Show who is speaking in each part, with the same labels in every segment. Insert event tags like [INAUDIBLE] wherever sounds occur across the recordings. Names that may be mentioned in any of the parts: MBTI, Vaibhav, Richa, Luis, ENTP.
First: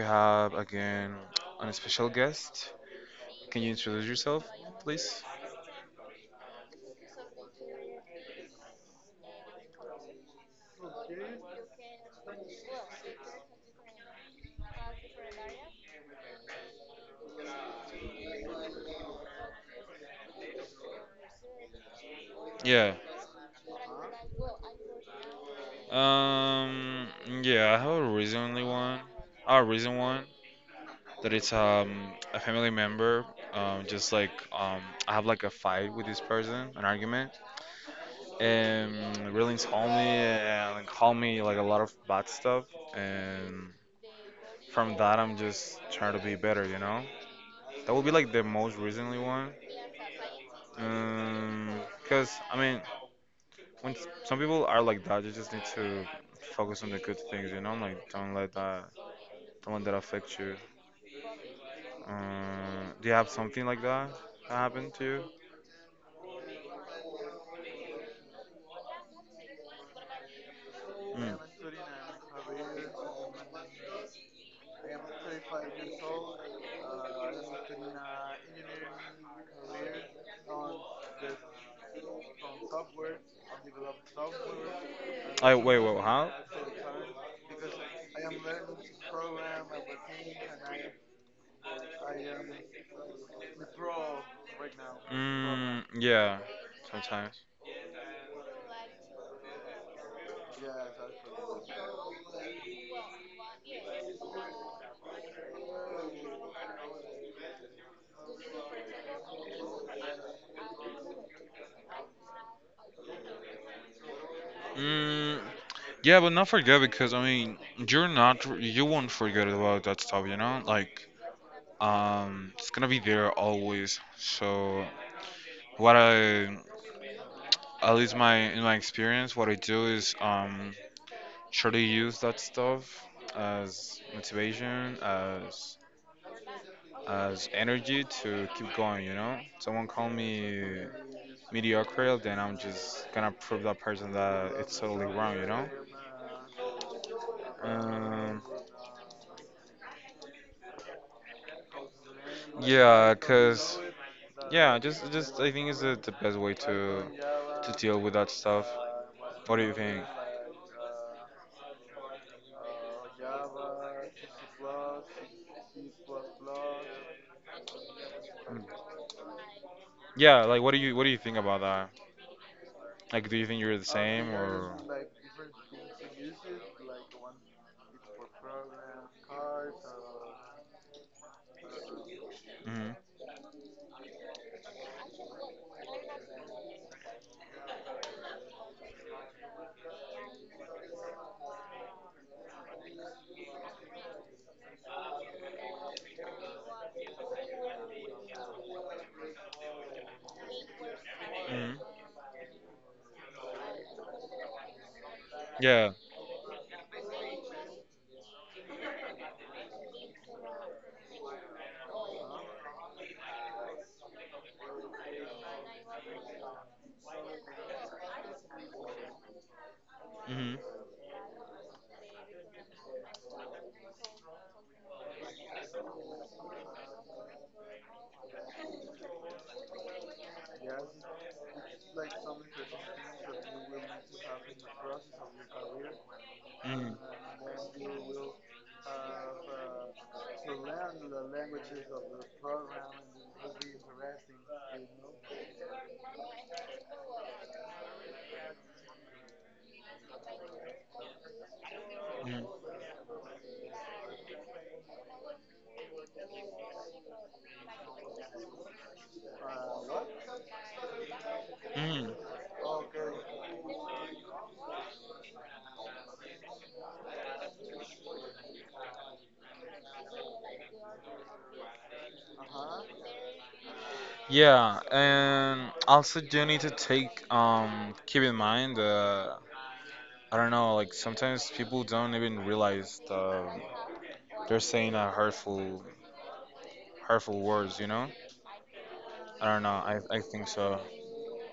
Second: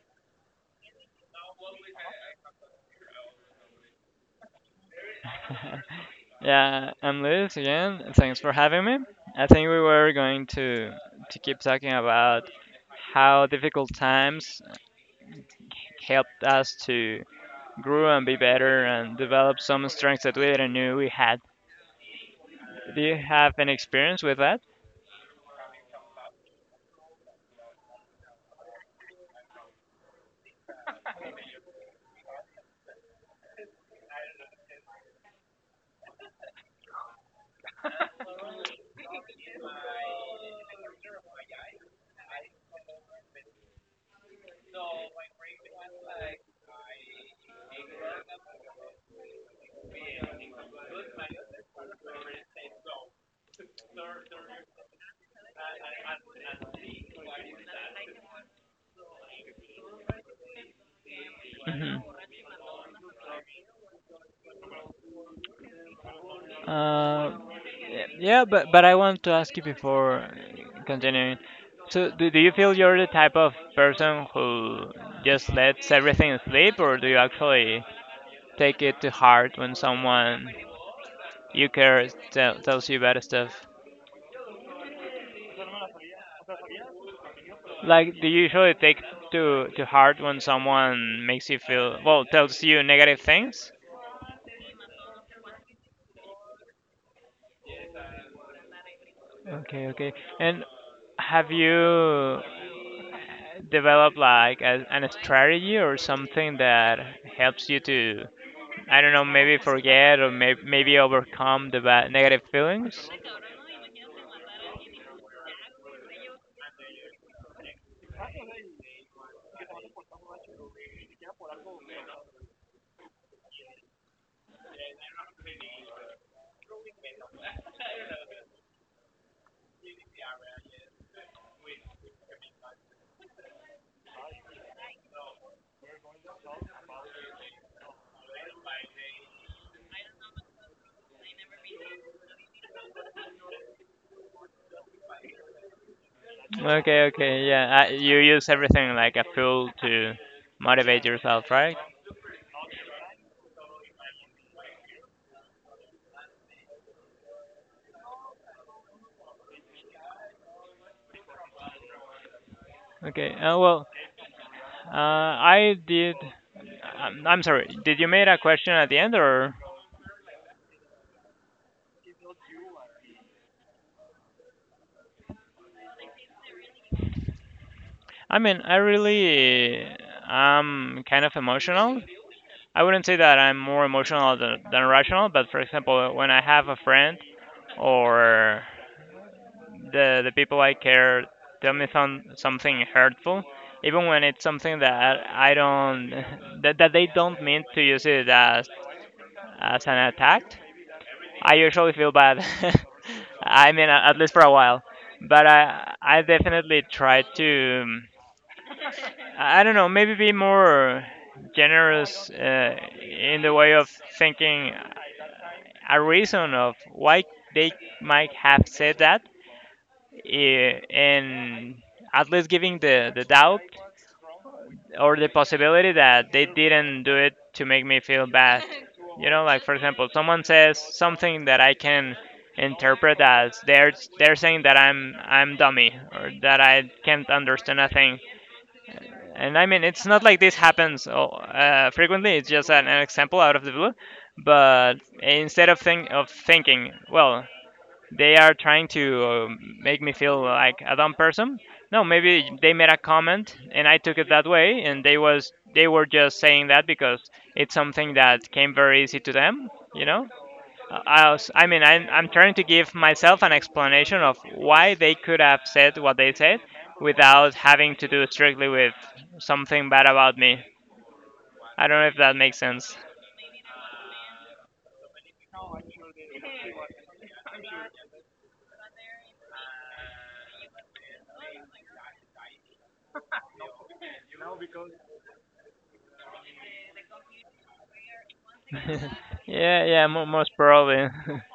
Speaker 1: have again an special guest. Can you introduce yourself, please?
Speaker 2: [LAUGHS] Yeah, I'm Luis again. Thanks for having me. I think we were going to keep talking about how difficult times helped us to grow and be better and develop some strengths that we didn't knew we had.
Speaker 1: Yeah.
Speaker 2: Do you have any experience with that?
Speaker 1: Um. Yeah, I have a recently one. A recent one that it's a family member. Just like I have like a fight with this person, an argument, and really insult me and call me like a lot of bad stuff and. From that, I'm just trying to be better, you know? That would be like the most recently one. Because I mean, when some people are like that, you just need to focus on the good things. Like, don't let that affect you.
Speaker 2: Mhm.
Speaker 1: Do you have something like that that happened to you?
Speaker 2: Uh, yeah, but I want to ask you before
Speaker 1: Mm.
Speaker 2: continuing. So, do you feel you're the type of person who just lets everything slip, or do you actually take it to heart when someone you care tells you bad stuff?
Speaker 1: I wait, wait, software how?
Speaker 2: Like, do you usually take to heart when someone makes you feel well, tells you negative things?
Speaker 1: Programming. Yeah.
Speaker 2: Okay, okay. And have you developed like an strategy or something that helps you to, I don't know, maybe forget or maybe overcome the bad negative feelings?
Speaker 1: Mm, yeah, but not forget because I mean, you won't forget about that stuff, you know? Like, it's gonna be there always. So, what I, at least my in my experience, what I do is try to use that stuff as motivation, as energy to keep going. You know, someone call me mediocre, then I'm just gonna prove that person that it's totally wrong. You know.
Speaker 2: Okay, okay, yeah. You
Speaker 1: Um,
Speaker 2: use everything like a fuel to motivate yourself, right?
Speaker 1: Yeah, cause yeah, just I think it's the best way to deal with that stuff. What do you think?
Speaker 2: Okay. Well, I did. I'm sorry. Did you make a question at the end, or?
Speaker 1: Yeah, like what do you think about that? Like, do you think you're the same or?
Speaker 2: I mean, I really am kind of emotional. I
Speaker 1: Mhm.
Speaker 2: wouldn't say that I'm more emotional than rational, but for example, when I have a friend or the people I care tell me something hurtful, even when it's something that I don't [LAUGHS] that they don't mean to use it as an attack, I
Speaker 1: Mhm.
Speaker 2: usually feel bad. [LAUGHS] I mean, at least for a while. But
Speaker 1: Yeah.
Speaker 2: I definitely try to, I don't know, maybe be more generous in the way of thinking a reason of why they might have said that,
Speaker 1: Mhm.
Speaker 2: and at least giving the doubt or the possibility that they didn't do it to make me feel bad. [LAUGHS] You know, like for example, someone says something that I can interpret as they're saying that I'm dummy or that I can't understand a thing. And I mean, it's not like this happens frequently. It's just an example out of the blue.
Speaker 1: Mhm.
Speaker 2: But instead of thinking, well, they are trying to make me feel like a dumb person. No, maybe they made a comment and I took it that way, and they were just saying that because it's something that came very easy to them. You know, I mean,
Speaker 1: Mm. Mm.
Speaker 2: I'm trying to give myself an explanation of why they could have said what they said without having to do strictly with something bad about me. I don't know if that makes sense.
Speaker 1: Yeah, and also you need to take, keep in mind, I don't know, like sometimes people don't even realize, they're saying, hurtful words.
Speaker 2: [LAUGHS]
Speaker 1: I don't know.
Speaker 2: Yeah,
Speaker 1: I
Speaker 2: yeah,
Speaker 1: I
Speaker 2: most
Speaker 1: think so,
Speaker 2: probably. [LAUGHS]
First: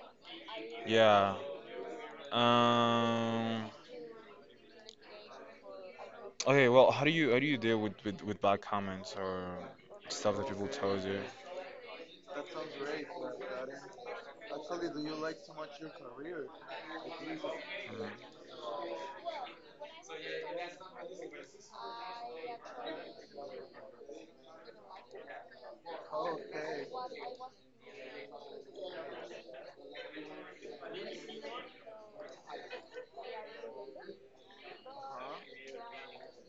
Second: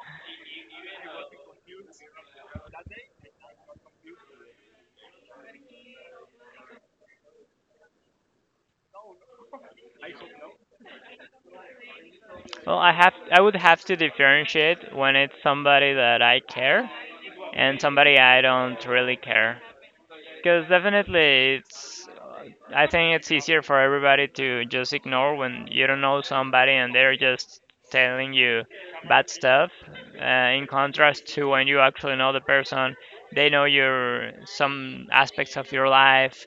Speaker 1: yeah. um okay, well, how do you deal with bad comments or stuff that people told you?
Speaker 2: Well, I would have to differentiate when it's somebody that I care and
Speaker 1: Mm.
Speaker 2: somebody I don't really care. Because definitely it's I think it's easier for everybody to just ignore when you don't know somebody and they're just telling you bad stuff. In contrast to when you actually know the person, they know your some aspects of your life.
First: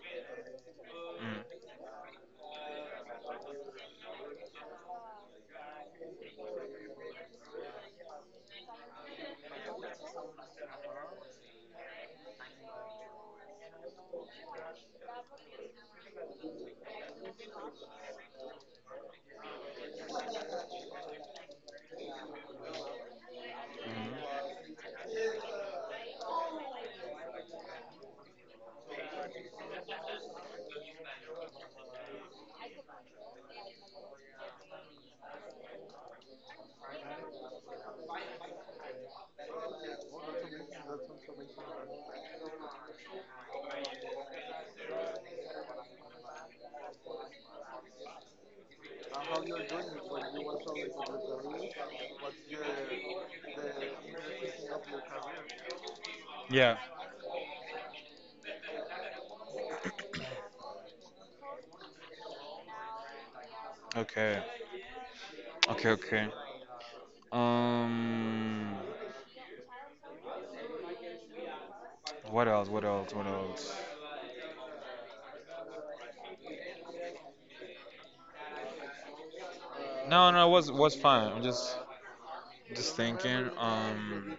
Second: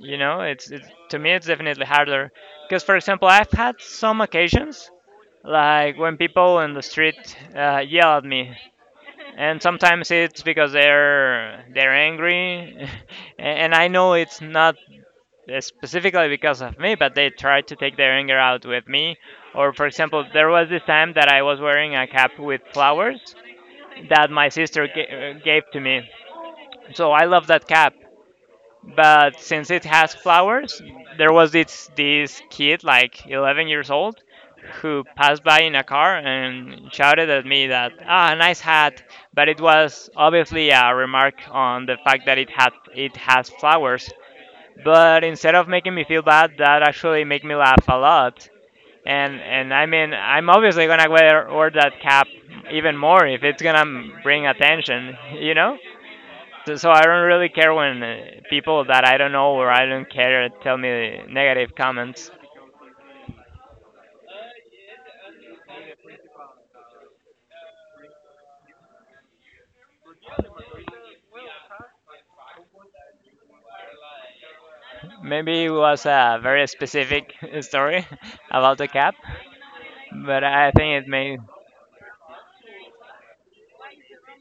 Speaker 2: You know, it's to me
Speaker 1: Mm.
Speaker 2: it's definitely harder. Because for example, I've had some occasions like when people in the street yell at me, and sometimes it's because they're angry, [LAUGHS] and I know it's not specifically because of me, but they try to take their anger out with me. Or for example, there was this time that I was wearing a cap with flowers that my
Speaker 1: Hmm.
Speaker 2: sister gave to me. So I love that cap, but since it has flowers, there was this kid like 11 years old who passed by in a car and shouted at me that ah nice hat, but it was obviously a remark on the fact that it has flowers. But instead of making me feel bad, that actually made me laugh a lot. And I mean I'm obviously gonna wear that cap even more if it's gonna bring attention, [LAUGHS] you know? So,
Speaker 1: Yeah.
Speaker 2: so I don't really care when people that I don't know or I don't care tell me negative comments.
Speaker 1: Okay. Okay. Okay. Um. What else? What else? What else?
Speaker 2: Maybe it was a very specific [LAUGHS] story [LAUGHS] about the cap,
Speaker 1: No,
Speaker 2: but
Speaker 1: no, it
Speaker 2: I
Speaker 1: was
Speaker 2: think it
Speaker 1: fine.
Speaker 2: may.
Speaker 1: I'm just thinking.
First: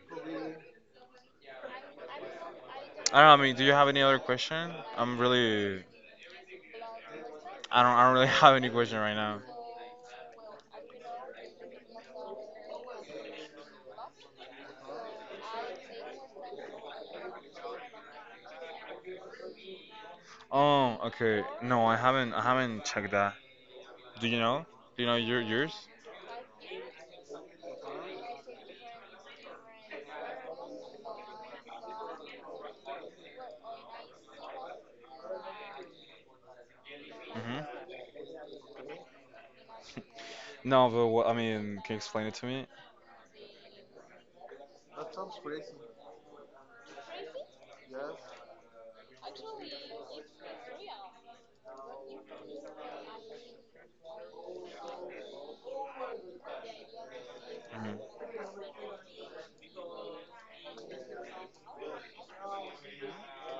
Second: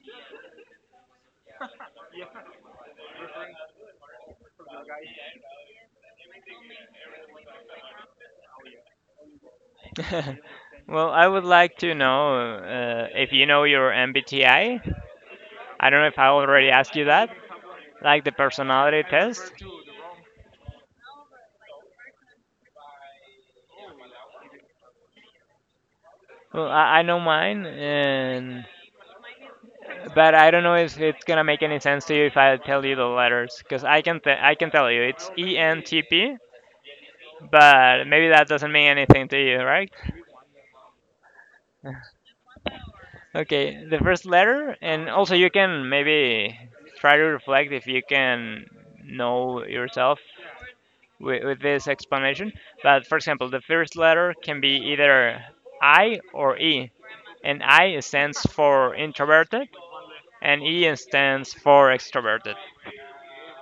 Speaker 1: I don't know. I mean, do you have any other question? I'm really. I don't. I don't really [LAUGHS] have any question right now.
Speaker 2: [LAUGHS] Well, I would like to know if you know your MBTI. I don't know if I already asked you that, like the personality test.
Speaker 1: Oh, okay. No, I haven't. I haven't checked that. Do you know? Do you know yours?
Speaker 2: Well, I know mine, and but I don't know if it's gonna make any sense to you if I tell you the letters, because I can tell you it's ENTP,
Speaker 1: Hmm.
Speaker 2: but maybe that doesn't mean anything to you, right?
Speaker 1: No, but I mean, can you
Speaker 2: [LAUGHS]
Speaker 1: explain it to me?
Speaker 2: Okay, the first letter, and also you can maybe try to reflect if you can know yourself with this explanation. But for example, the first letter can be either I or E, and I
Speaker 1: Hmm.
Speaker 2: stands for introverted, and E stands for extroverted.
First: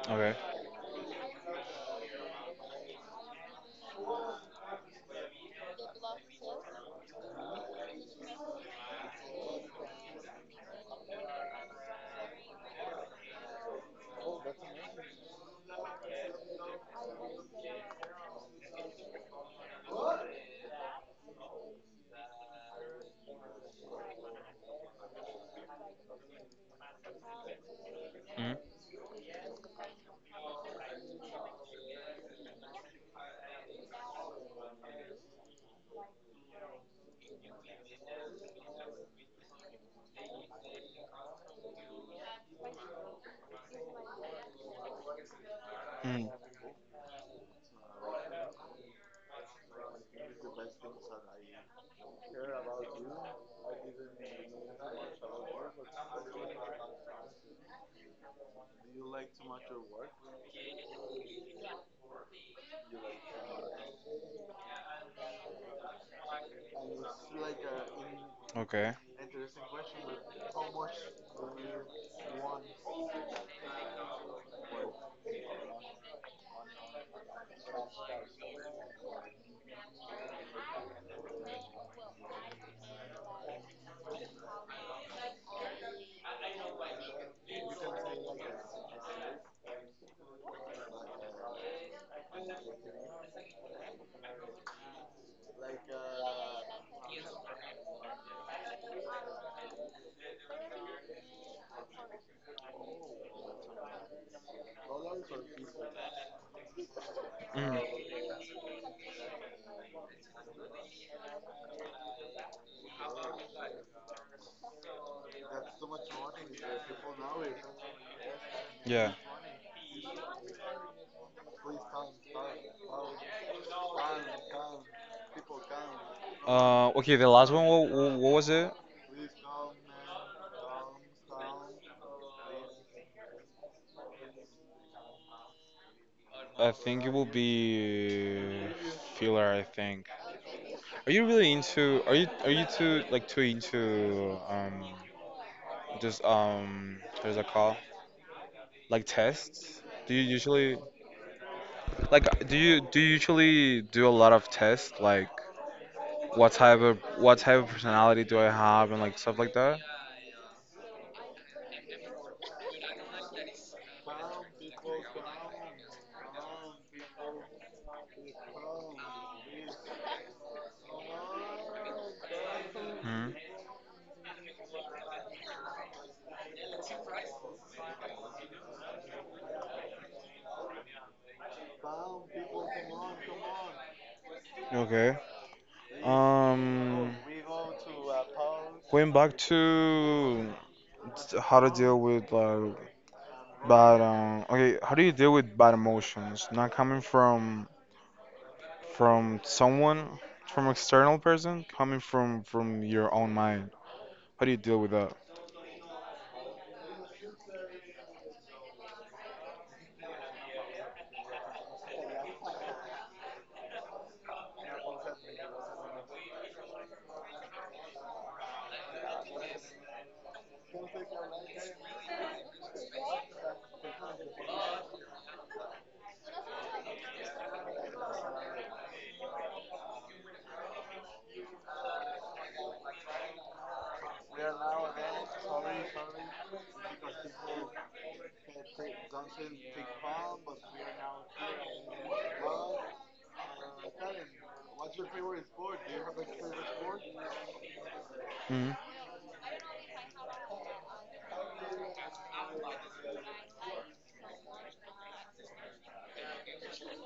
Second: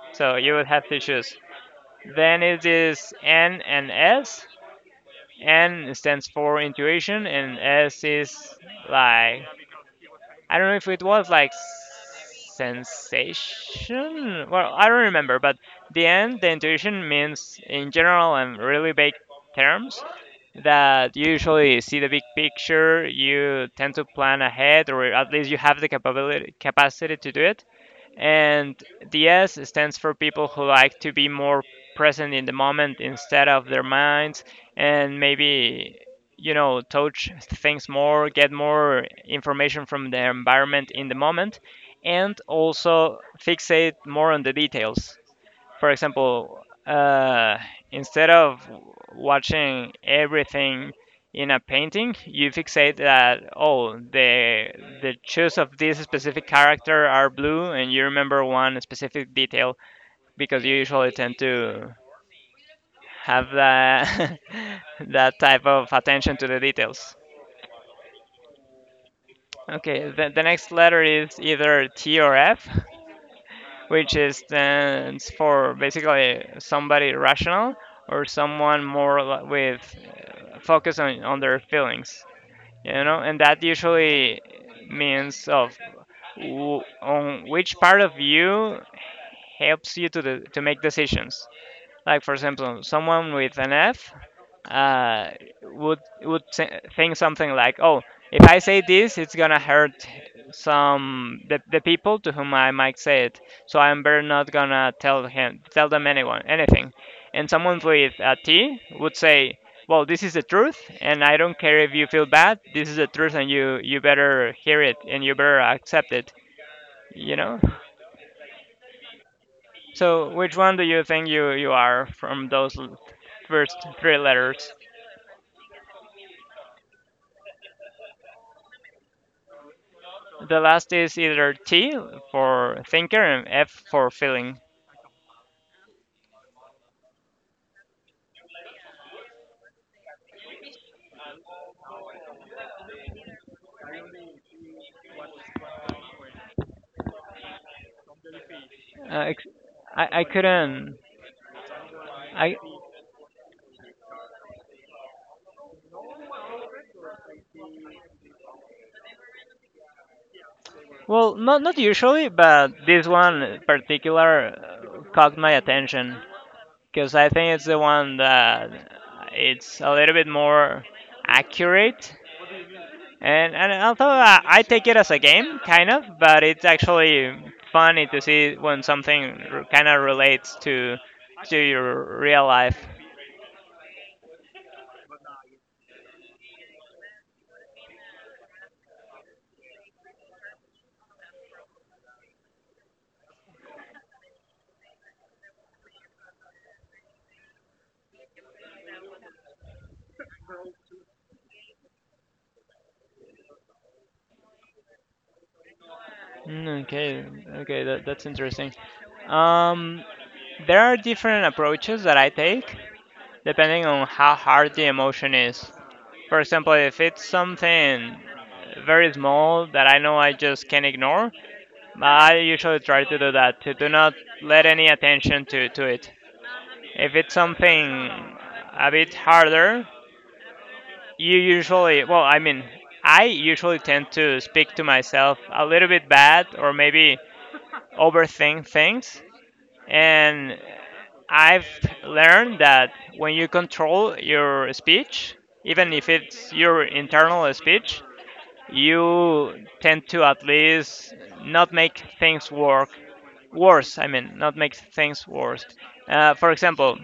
Speaker 1: Okay.
Speaker 2: So you would have to choose. Then it is N and S. N stands for intuition, and S is like I don't know if it was like sensation. Well, I don't remember, but the N, the intuition means in general and really big terms that you usually see the big picture. You tend to plan ahead, or at least you have the capability capacity to do it.
Speaker 1: Hmm.
Speaker 2: And the S stands for people who like to be more present in the moment instead of their minds and maybe, you know, touch things more, get more information from the environment in the moment, and also fixate more on the details for
Speaker 1: Hmm.
Speaker 2: example, uh, instead of watching everything in a painting, you fixate that oh the shoes of this specific character are blue, and you remember one specific detail because you usually tend to have that [LAUGHS] that type of attention to the details.
Speaker 1: Okay.
Speaker 2: Okay, the next letter is either T or F, which is stands for basically somebody rational or someone more with focus on their feelings, you know, and that usually means of on which part of you helps you to to make decisions, like for example someone with an F uh, would think something like, "Oh, if I say this, it's gonna hurt some the people to whom I might say it, so I'm better not gonna tell them anyone anything." And someone with
Speaker 1: Hmm.
Speaker 2: a T would say, "Well, this is the truth, and I don't care if you feel bad. This is the truth, and you better hear it and you better accept it." You know.
Speaker 1: Yeah.
Speaker 2: So, which one do you think you are from those first three letters?
Speaker 1: Okay, the last one, what was it?
Speaker 2: The last is either T for thinker and F for feeling.
Speaker 1: I think it will be filler, I think. Are you really are you too, like, too into, just, there's a call? Like
Speaker 2: Uh, ex-
Speaker 1: tests? Do you
Speaker 2: I
Speaker 1: usually,
Speaker 2: couldn't.
Speaker 1: like, do
Speaker 2: I
Speaker 1: you do you usually do a lot of tests? Like what type of personality do I have and like stuff like that?
Speaker 2: well, not not usually, but this one in particular caught my attention because I think it's the one that it's a little bit more accurate.
Speaker 1: Hmm.
Speaker 2: And although I take it as a game, kind of, but it's actually funny to see when something kind of relates to your real life.
Speaker 1: Okay. Um. Going back to how to deal with like bad. Okay. How do you deal with bad emotions? Not coming from someone, from external person, coming from your own mind. How do you deal with that?
Speaker 2: Mm, okay, okay, that's interesting. Um, there are different approaches that I take depending on how hard the emotion is. For example, if it's something very small that I know I just can ignore, I usually try to do that, to do not let any attention to it. If it's something a bit harder, you usually, well, I mean, I usually tend to speak to myself a little bit bad or maybe overthink things. And I've learned that when you control your speech, even if it's your internal speech,
Speaker 1: Hmm.
Speaker 2: you tend to at least not make things work worse. I mean, not make things worse. For example,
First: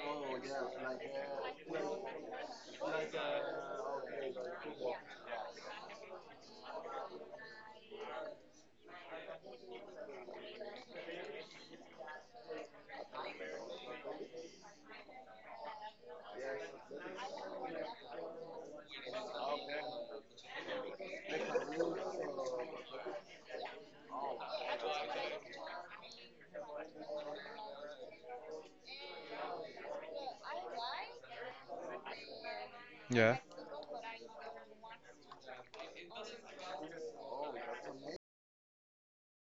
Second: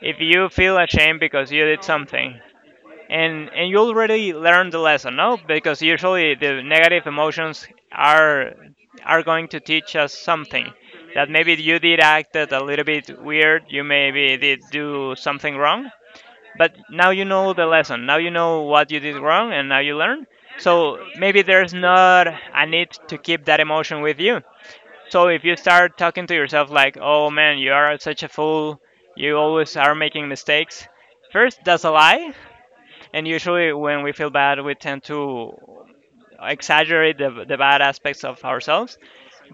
Speaker 2: if you feel ashamed because you did something, and you already learned the lesson, no, because usually the negative emotions are are going to teach us something, that maybe you did acted a little bit weird, you maybe did do something wrong, but now you know the lesson, now you know what you did wrong, and now you learn. So maybe there's not a need to keep that emotion with you. So if you start talking to yourself like oh man, you are such a fool, you always are making mistakes, first, that's a lie, and
Speaker 1: Yeah.
Speaker 2: usually, when we feel bad, we tend to exaggerate the bad aspects of ourselves.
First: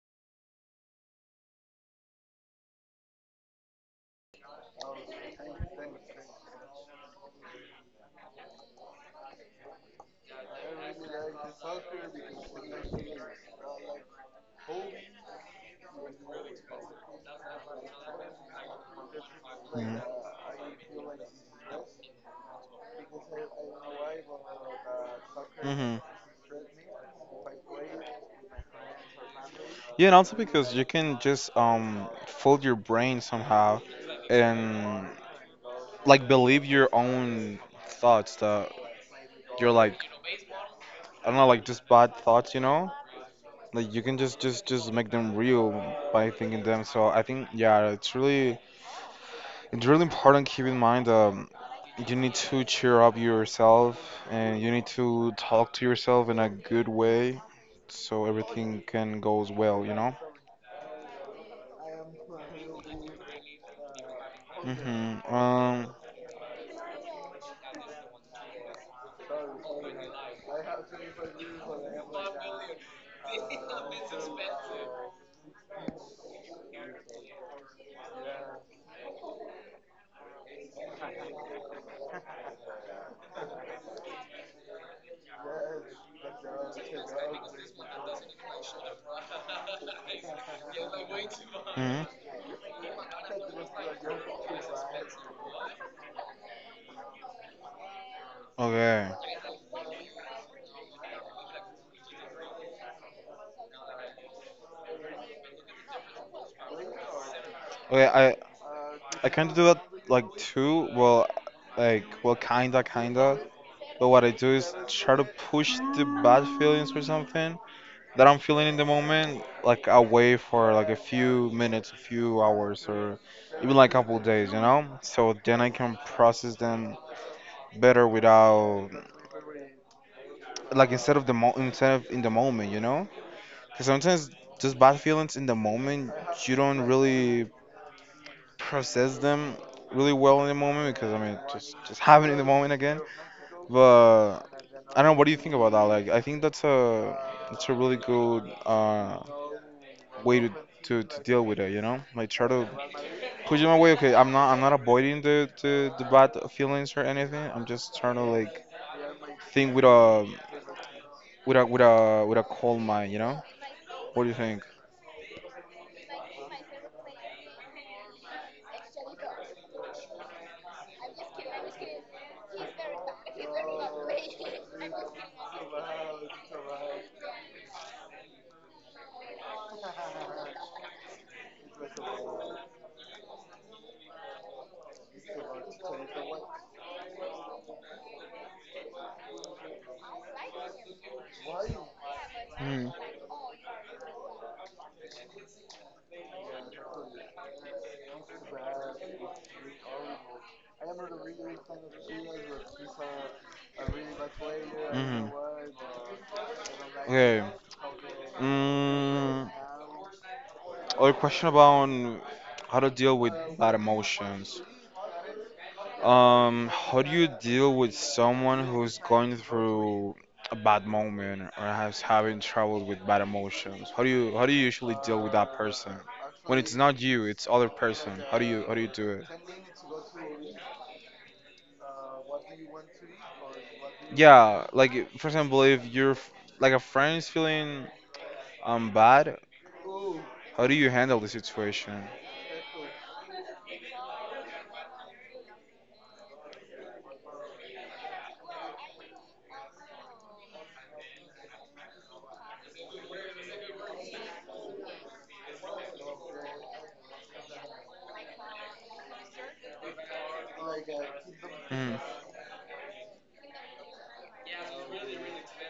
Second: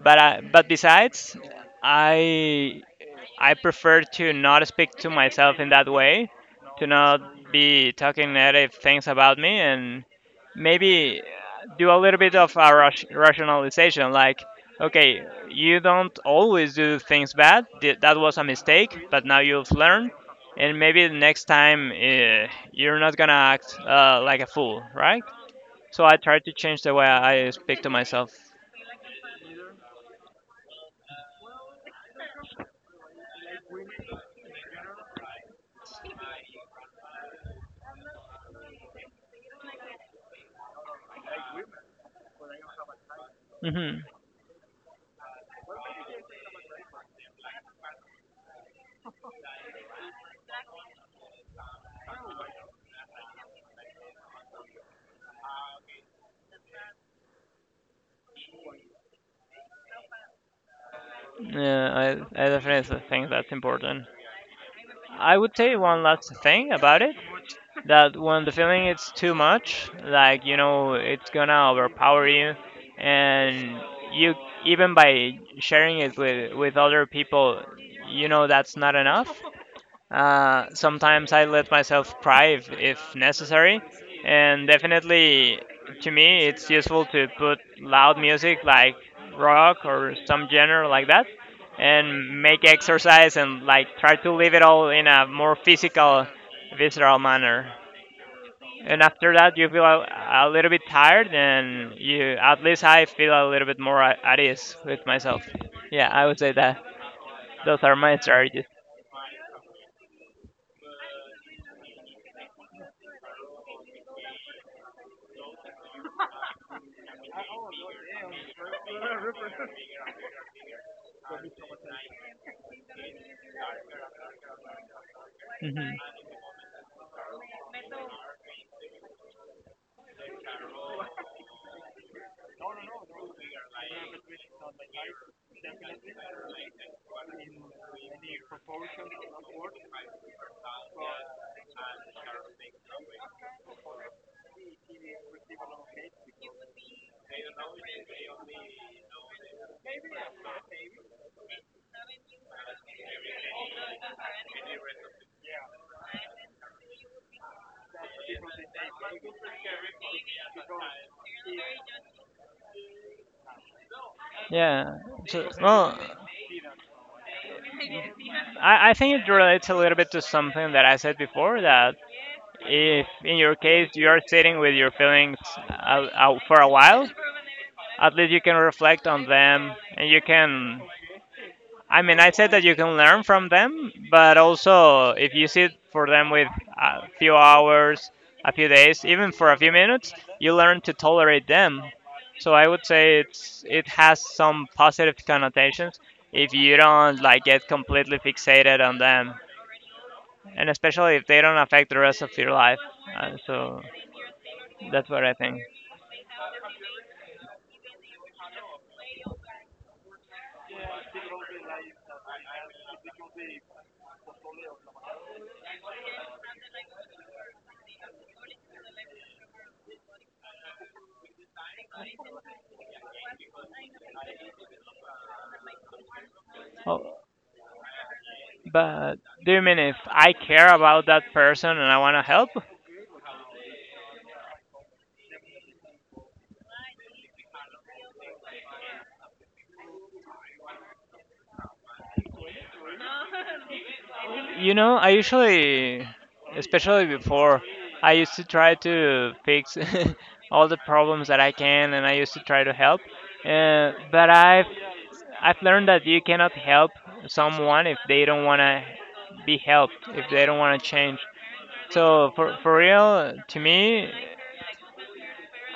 Speaker 2: But besides, I I prefer to not speak to myself in that way, to not be talking negative things about me, and maybe do a little bit of a rationalization like, okay, you don't always do things bad. That was a mistake, but now you've
Speaker 1: Mm-hmm.
Speaker 2: learned, and maybe the next time you're not gonna act like a fool, right?
Speaker 1: Mm-hmm.
Speaker 2: So I try to change the way I speak to myself.
Speaker 1: Yeah, and also because you can just fold your brain somehow and like believe your own thoughts that you're like I don't know like just bad thoughts, you know? Like
Speaker 2: Hmm.
Speaker 1: you can just make them real by thinking them. So I think yeah, it's really important to keep in mind, you need to cheer up yourself, and you need to talk to yourself in a good way, so everything can goes well, you know?
Speaker 2: Yeah, I definitely think that's important.
Speaker 1: Mm-hmm.
Speaker 2: I would say one last thing about it that when the feeling is too much, like you know, it's gonna overpower you, and you even by sharing it with other people, you know that's not enough. Sometimes I let myself thrive if necessary, and definitely to me it's useful to put loud music like rock or some genre like that
Speaker 1: Mhm.
Speaker 2: and make exercise and like try to live it all in a more physical, visceral manner. And
Speaker 1: Okay.
Speaker 2: after that, you feel a little bit tired, and you at least I feel a little bit more at ease with myself. Yeah, I would say that those are
Speaker 1: Okay,
Speaker 2: my
Speaker 1: I
Speaker 2: strategies.
Speaker 1: I kind of do that like too. Well, like well, kinda, kinda. But what I do is try to push the bad feelings or something that I'm feeling in the moment like away for like a few minutes, a few hours, or even like a couple days. So then I
Speaker 2: Hmm
Speaker 1: can process them better without like instead of in the moment. Because sometimes just bad feelings in the moment you don't really process them really well in the moment because I mean just having it in the moment again. But I don't know. What do you think about that? Like I think that's a really good, way to deal with it. You know, like try to push them away. Okay, I'm not avoiding the bad feelings or anything. I'm just trying to like think with a calm mind. You know, what do you think?
Speaker 2: Yeah. So, well, I think it relates a little bit to something that I said before that if in your case you are sitting with your feelings out for a while, at least you can reflect on them and you can. I mean, I said that you can learn from them, but also if you sit for them with a few hours, a few days, even for a few minutes, you learn to tolerate them. So I would
Speaker 1: Hmm.
Speaker 2: say it has some positive connotations if you don't like get completely fixated on them and especially if they don't affect the rest of your life. So that's what
Speaker 1: Mhm.
Speaker 2: I think.
Speaker 1: Okay. Mm, other question about how to deal with bad emotions. How do you deal with someone who's going through a bad moment or has having trouble with bad emotions? How do you usually deal with that person? When it's not
Speaker 2: Oh,
Speaker 1: you, it's other person. How do you do
Speaker 2: but
Speaker 1: it?
Speaker 2: do you mean if I care about that person and I want to help?
Speaker 1: Yeah, like for example, if your like a friend is feeling, bad, how do you handle the situation?
Speaker 2: You know, I usually, especially before, I used to try to fix [LAUGHS] all the problems that I can, and I used to try to help. But I've learned that you cannot help someone if they don't want to be helped, if they don't want to change.
Speaker 1: Mhm.
Speaker 2: So for real, to me,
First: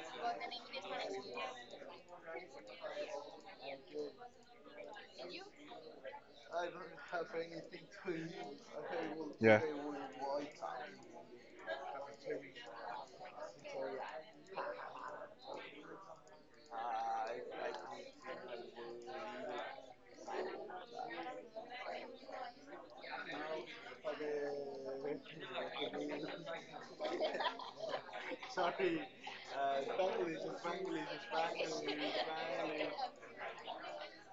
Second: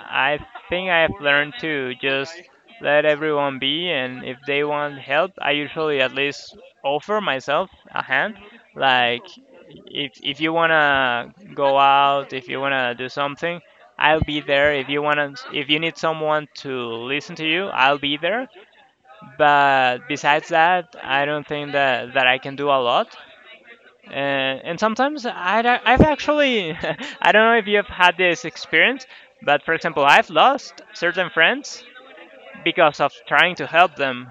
Speaker 2: I think I've learned to just let everyone be, and if they want help, I usually at least offer myself a hand. Like
Speaker 1: Yeah.
Speaker 2: if you wanna go out, if you wanna do something, I'll be there. If you wanna, if you need someone to listen to you, I'll be there. But besides that, I don't think that I can do a lot and sometimes I've actually [LAUGHS] I don't know if you've had this experience, but for example, I've lost certain friends because of trying to help them.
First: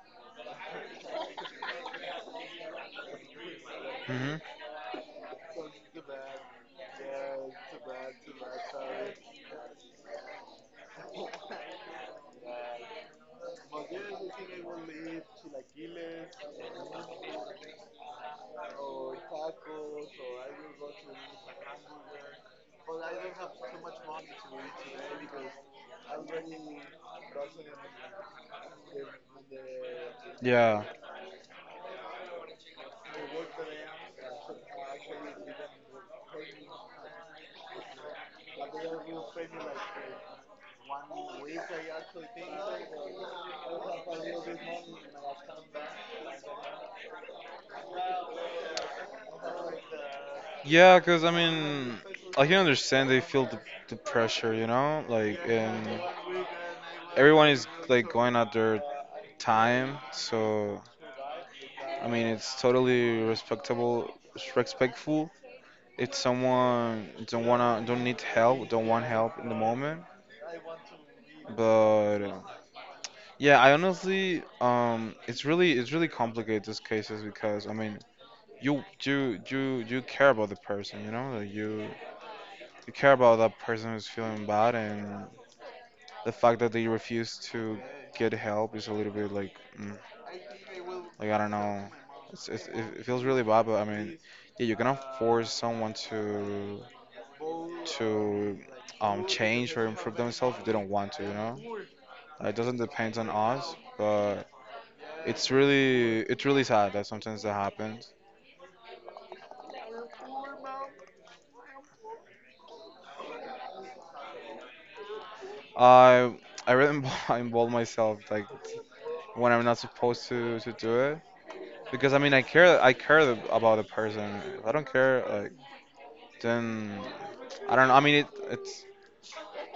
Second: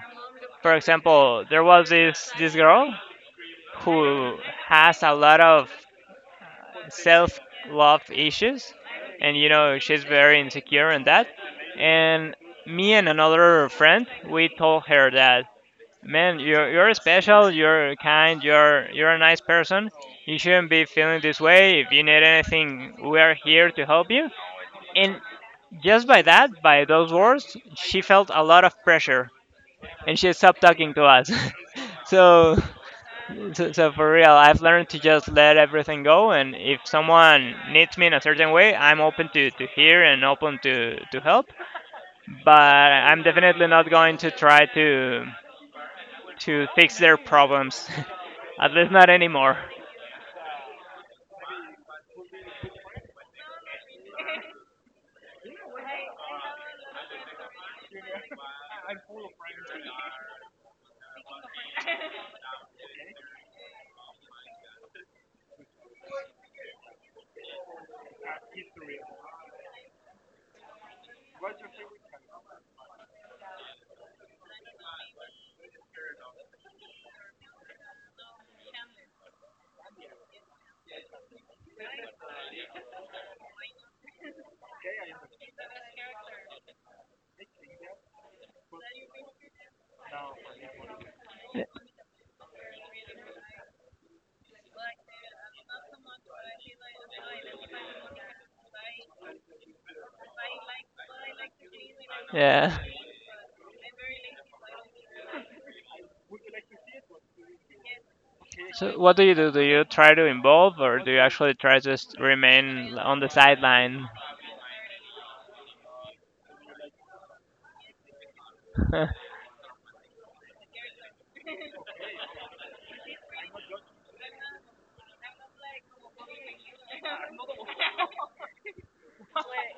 Speaker 2: For example, there was this girl who
Speaker 1: Mhm.
Speaker 2: has a lot of self love issues, and you know she's very insecure in that. And me and another friend we told her that Man, you're special. You're kind. You're a nice person. You shouldn't be feeling this way. If you need anything, we are here to help you. And just by that, by those words, she felt a lot of pressure, and she stopped
Speaker 1: Yeah.
Speaker 2: talking to us. [LAUGHS] so, so for real, I've learned to just let everything go. And if someone needs me in a certain way, I'm open to hear and open to help. But I'm definitely not going to try to fix their problems. [LAUGHS] At least not anymore.
Speaker 1: Yeah, because I mean, I can understand they feel the pressure, you know? Like, and everyone is like going at their time, so I mean, it's totally respectable, respectful. If someone don't wanna, don't need help, don't want help in the moment, but yeah, I honestly, it's really complicated these cases because I mean, you care about the person, you know, like you. You care about that person who's feeling bad, and the fact that they refuse to get help is a little bit like, like I don't know. It feels really bad, but I mean, yeah, you cannot force someone to to change or improve themselves if they don't want to, you know? It
Speaker 2: Yeah.
Speaker 1: doesn't depend on us, but it's really sad that sometimes that happens.
Speaker 2: So what do you do? Do you try to involve or do you actually try to just remain on the sideline?
Speaker 1: I I really involve, [LAUGHS] involve myself like
Speaker 2: [LAUGHS]
Speaker 1: when I'm not supposed to do it. Because I mean, I care about a person. If I don't care, like then I don't know. I mean, it's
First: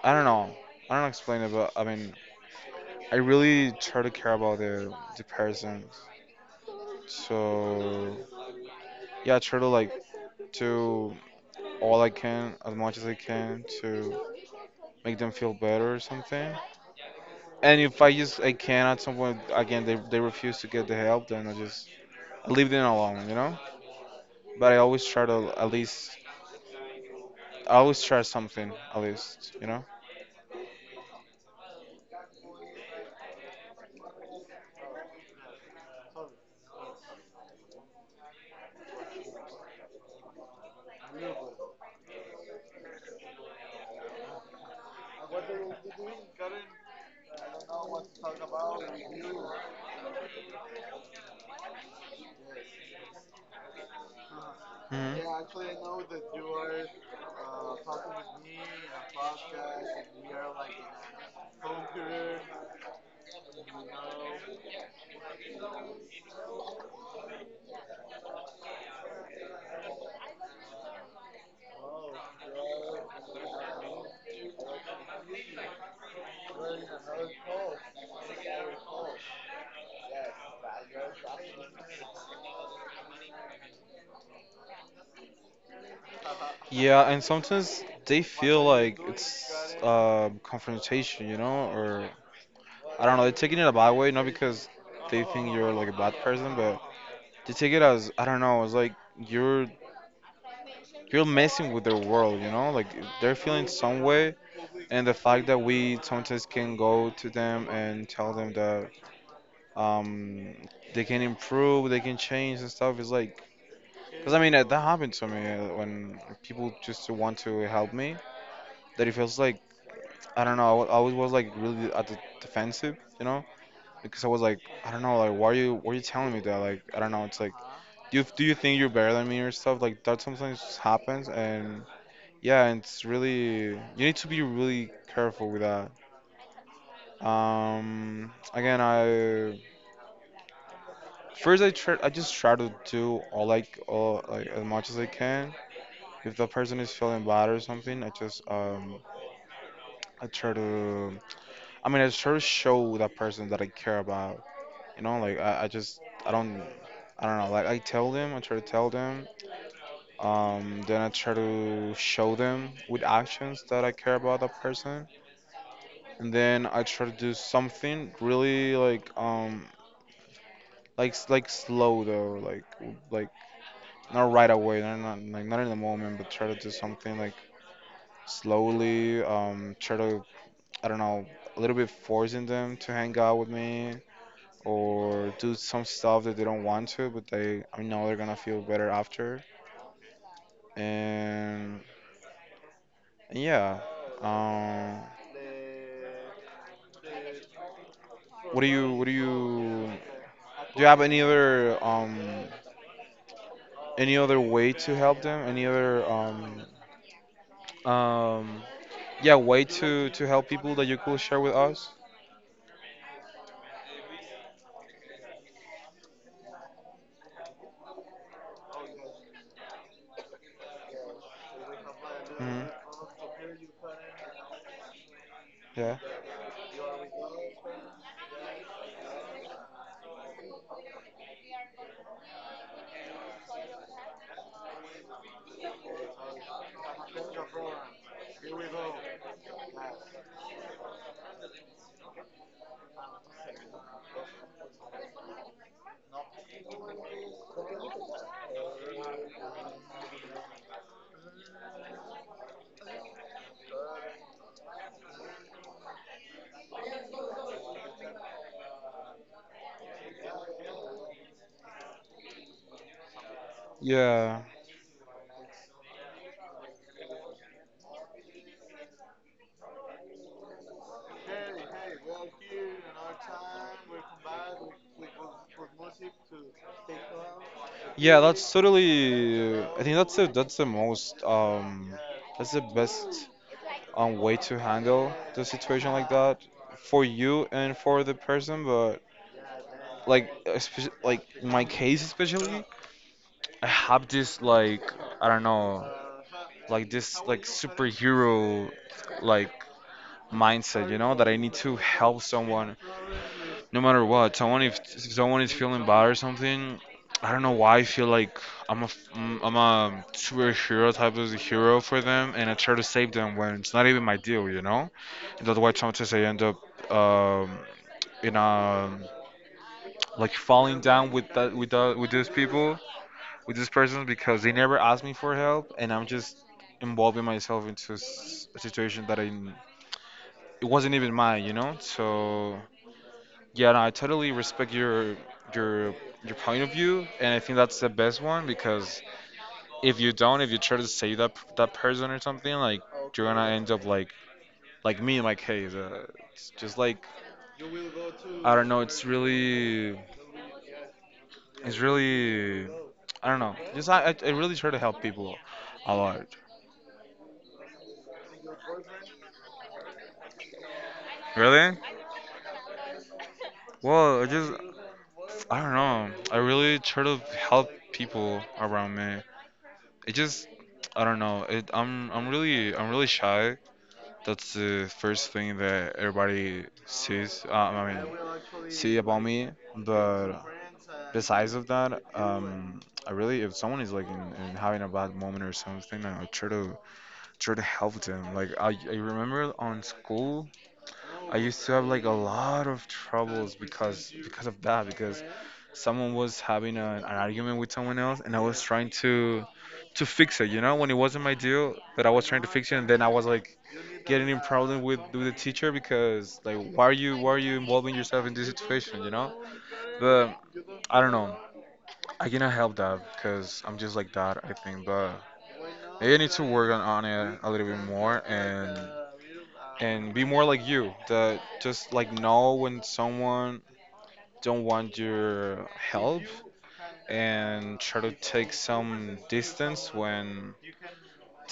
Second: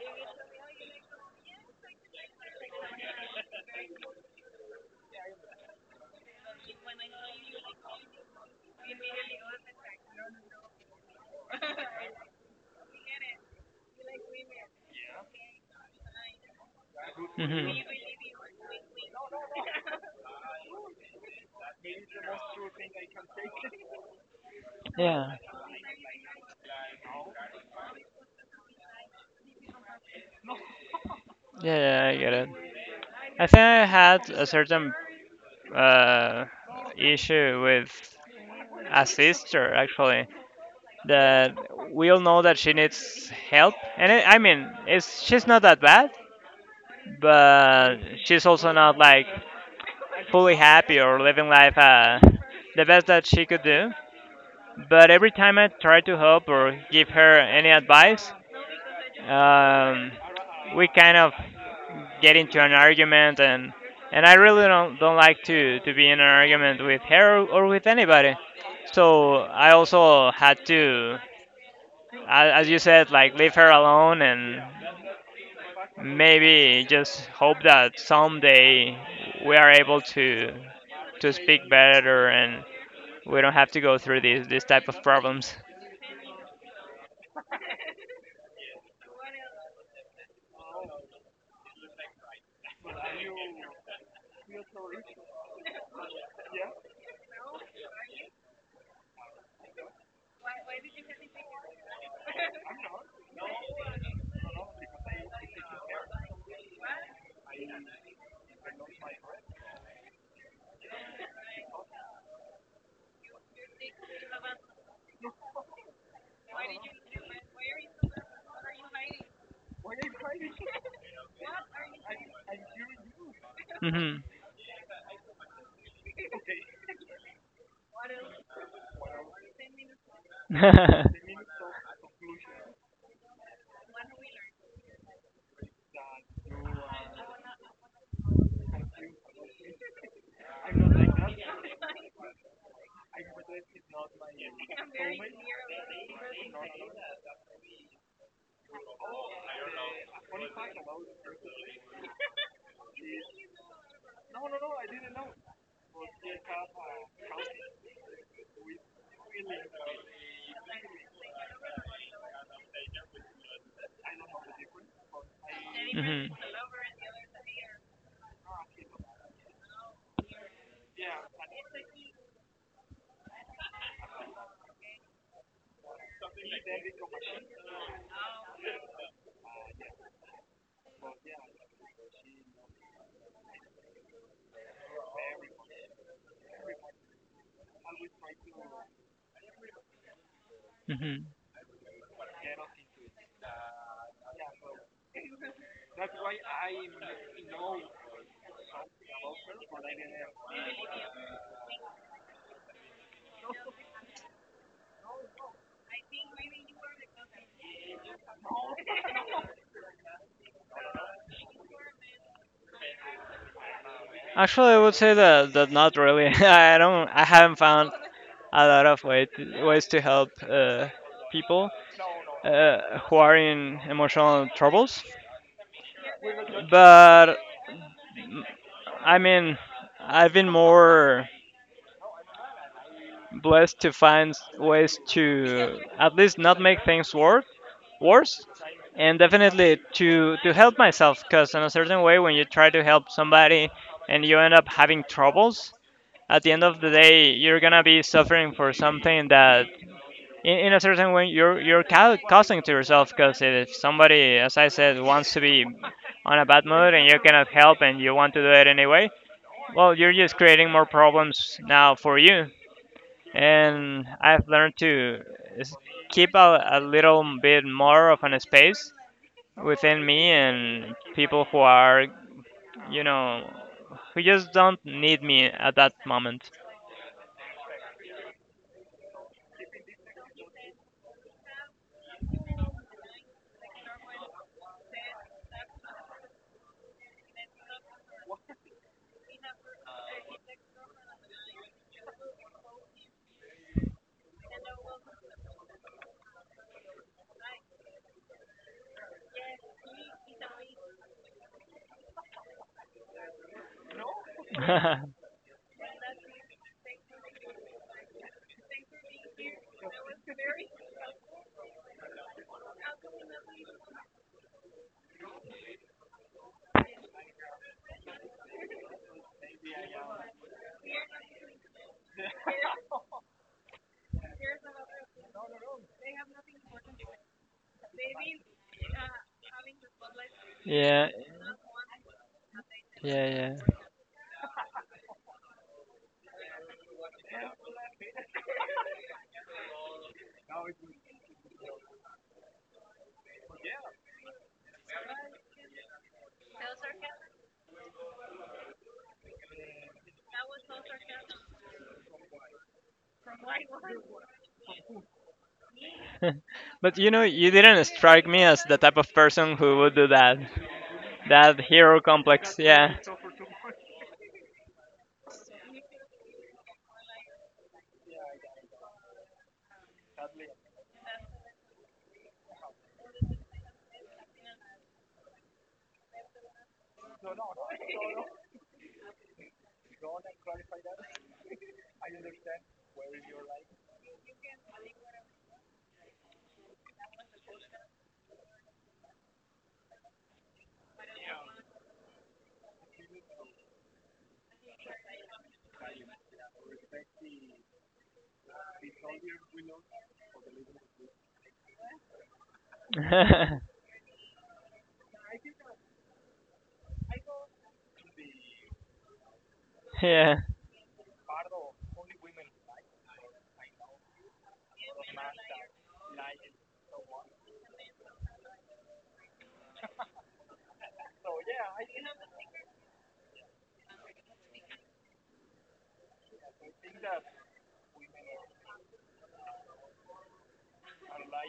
Speaker 1: I don't know. I don't know explain it, but I mean, I really try to care about the person. So yeah, I try to like do all I can, as much as I can, to make them feel better or something. And
Speaker 2: hmm
Speaker 1: if I can at some point again, they refuse to get the help, then I leave them alone. But I always try
Speaker 2: Yeah.
Speaker 1: to at least, I always try something, at least, you know?
Speaker 2: Yeah, yeah, I get it. I think I had a certain uh, issue with a sister actually that we all know that she needs help, and it, I mean, it's she's not that bad, but she's also not like fully happy or living life the best that she could do. But
Speaker 1: Hmm.
Speaker 2: every time I try to help or give her any advice, um, we kind of get into an argument, and I really don't like to be in an argument with her or with anybody. So I also had to, as you said, like leave her alone and maybe just hope that someday we are able to speak better and we don't have to go through these type of problems.
Speaker 1: Yeah, and sometimes they feel like it's, confrontation, or I don't know, they're taking it a bad way, not because they think you're like a bad person, but they take it as I don't know, it's like you're you're messing with their world, like they're feeling some way, and the fact that we sometimes can go to them and tell them that um they can improve, they can change and stuff. It's like because I mean, that happened to me, when people just want to help me, that it feels like I don't know. I always was like really at the defensive,
Speaker 2: Hmm
Speaker 1: because I was like I don't know like why are you telling me that like I don't know it's like do you think you're better than me or stuff like that sometimes just happens
Speaker 2: hmm
Speaker 1: and yeah and it's really you need to be really careful with that, again, I first, I just try to do all like as much as I can. If the person is feeling bad or something, I just, I try to I mean, I try to show that person that I care about. You know, like I just I don't know. Like I tell them, I try to tell them. Then I try to show them with actions that I care about that person, and then I try to do something really like like slow though, like like not right away, not like not in the moment, but try to do something like slowly. Try to I don't know, a little bit forcing them to hang out with me or do some stuff that they don't want to, but they I know they're gonna feel better after.
Speaker 2: hmm [LAUGHS]
Speaker 1: And yeah, um, what do you have any other, any other way to help them? Any other um yeah way to help people that you could share with us?
Speaker 2: Actually, I would say that not really. [LAUGHS] I don't. I haven't found a lot of way to, ways to help people who are in emotional troubles.
Speaker 1: Yeah.
Speaker 2: But I mean, I've been more blessed to find ways to at least not make things worse and definitely to help myself because in a certain way when you try to help somebody and you end up having troubles at the end of the day you're gonna be suffering for something that in a certain way you're causing to yourself because if somebody as I said wants to be on a bad mood and you cannot help and you want to do it anyway well you're just creating more problems now for you and
Speaker 1: Yeah.
Speaker 2: I've learned to s- keep a little bit more of an space within me and people who are, you know, who just don't need me at that moment.
Speaker 1: Yeah, that's totally I think that's the most that's the best way to handle the situation like that for you and for the person. But like especially, like in my case especially, I have this, like, I don't know, like this, like, superhero, like, mindset, you know, that I need to help someone no matter what.
Speaker 2: [LAUGHS]
Speaker 1: Someone If
Speaker 2: Yeah,
Speaker 1: someone is feeling bad or something, I don't know why I feel like I'm a I'm a superhero type of hero for them, and I try to save them when it's not even my deal, you know. And that's why sometimes I end up, um, in a, like, falling down with that with that with these people, with these persons, because they never ask me for help, and I'm just involving myself into a situation that I it wasn't
Speaker 2: yeah,
Speaker 1: even mine, you know. So
Speaker 2: yeah.
Speaker 1: yeah, no, I totally respect your your point of view, and I think that's the best one, because if you don't, if you try to save that person or something, like you're gonna end up like me in my case. It's just like, I don't know. It's really I don't know. Just I really try to help people a lot.
Speaker 2: [LAUGHS] But you know, you didn't strike me as the type of person who would do that. That
Speaker 1: Really?
Speaker 2: hero complex, yeah.
Speaker 1: Well, I just, I don't know. I really try to help people around me. It just, I don't know. It, I'm really shy. That's the first thing that everybody sees. I mean, see about me. But besides of that, I really, if someone is like in having a bad moment or something, I try to, try to help them. Like I remember on school I used to have like a lot of troubles, because of that because someone was having a, an argument with someone else, and I was trying to fix it, you know, when it wasn't my deal. But I was trying to fix it, and then
Speaker 2: [LAUGHS]
Speaker 1: I was like
Speaker 2: Yeah,
Speaker 1: getting in problem with the teacher, because like, why are you involving yourself in this situation, you know? But
Speaker 2: yeah,
Speaker 1: I don't know, I cannot help that, because I'm just like that, I think. But maybe I need to, like, work on it a little bit more, like, and be more like you. That just like know when someone don't want your help, and try to take some distance when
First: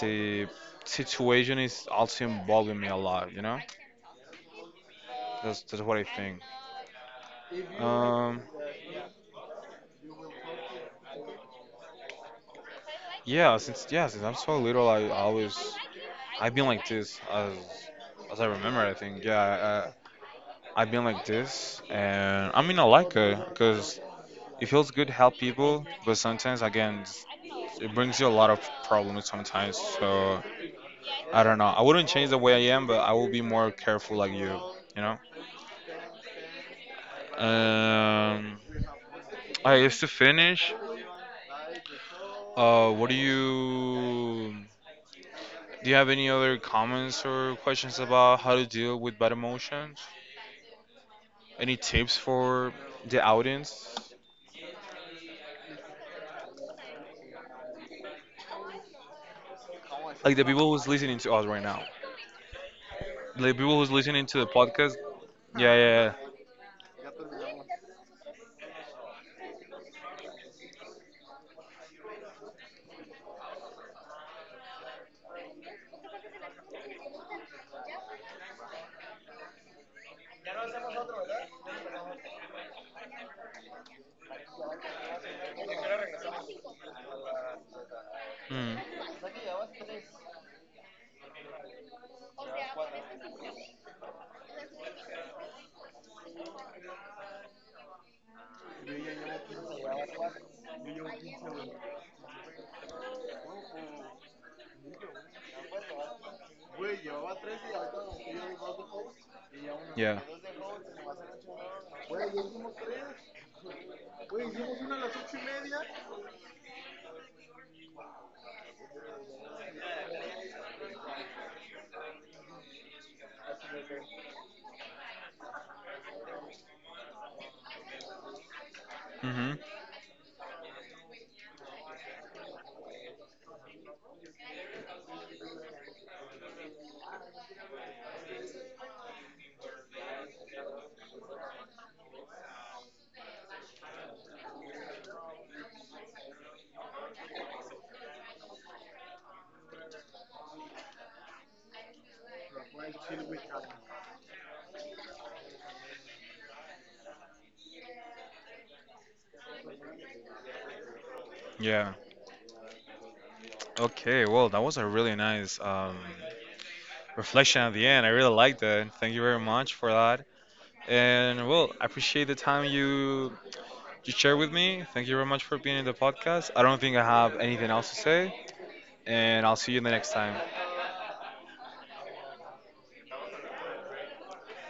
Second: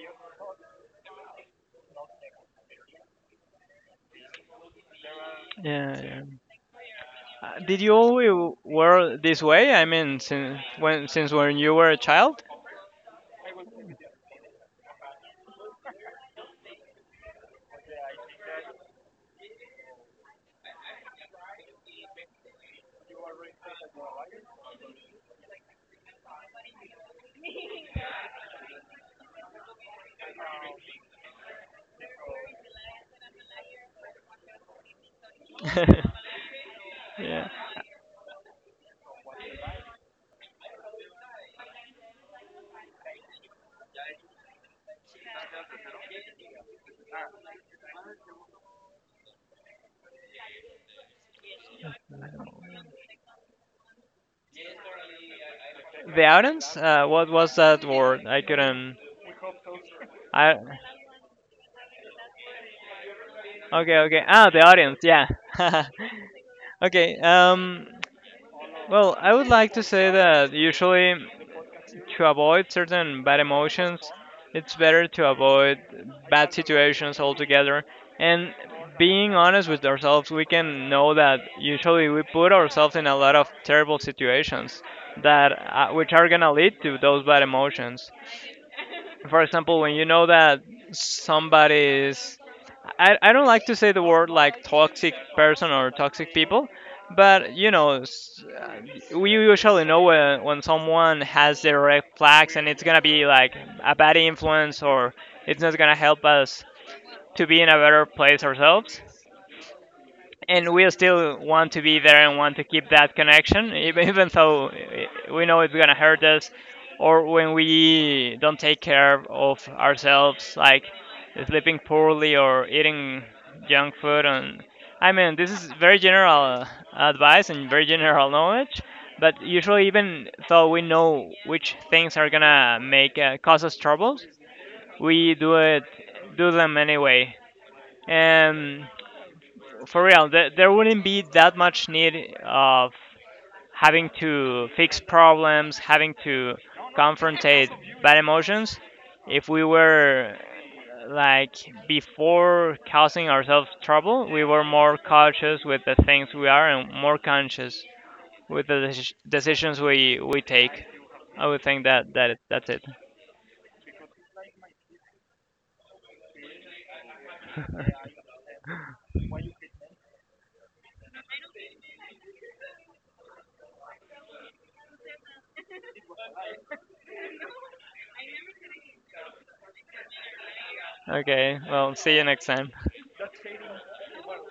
Speaker 1: the situation is also involving me a lot. You know, that's what I
Speaker 2: yeah.
Speaker 1: think.
Speaker 2: Did you always
Speaker 1: Um,
Speaker 2: were this way? I mean, since when you were a child?
Speaker 1: yeah, since yeah, since I'm so little, I always. I've been like this as I remember. I think, yeah, have been like this. And I mean, I like it, because it feels good to help people. But sometimes again, it brings you a lot of problems sometimes. So I don't know, I wouldn't change the way I am, but I will be more careful like you. You know.
Speaker 2: [LAUGHS] Yeah.
Speaker 1: Um, I used to finish. What do you? Do you have any other comments or questions about how to deal with bad emotions? Any tips for the audience?
Speaker 2: The audience? What was that word? I couldn't.
Speaker 1: Like the
Speaker 2: I
Speaker 1: people who's listening to us right now. The people who's
Speaker 2: Okay, okay.
Speaker 1: listening to the
Speaker 2: Ah, the
Speaker 1: podcast.
Speaker 2: audience, yeah.
Speaker 1: Yeah,
Speaker 2: [LAUGHS]
Speaker 1: yeah,
Speaker 2: Okay, well, I would like to say that usually to avoid certain bad emotions, it's better to avoid bad situations altogether. And being honest with ourselves, we can know that usually we put ourselves in a lot of terrible situations that which are gonna lead to those bad emotions.
Speaker 1: yeah. Mm,
Speaker 2: For example, when you know that somebody is, I don't like to say the word like toxic person or toxic people, but you know, we usually know when someone has their red flags and it's gonna be like a bad influence or it's not gonna help us to be in a better place ourselves
Speaker 1: yeah.
Speaker 2: and we still want to be there and want to keep that connection, even [LAUGHS] even though we know it's gonna hurt us, or when we don't take care of ourselves, like sleeping poorly or eating junk food. And I mean, this is very general advice and very general knowledge. But
Speaker 1: Hmm.
Speaker 2: usually, even though we know which things are gonna make cause us troubles, we do it, do them anyway. Um, for real, there wouldn't be that much need of having to fix problems, having to confrontate bad emotions if we were like before causing ourselves trouble, we were more cautious with the things we are and more conscious with the decisions we take. I would think
Speaker 1: Yeah.
Speaker 2: that's it.
Speaker 1: Okay, well, that was a really nice, reflection at the end. I really liked that. Thank you very much for that. And well, I appreciate the time you shared with me. Thank you very much for being in the podcast. I don't think I have anything else to say, and I'll see you the next time.
Speaker 2: Okay, well, see you next time.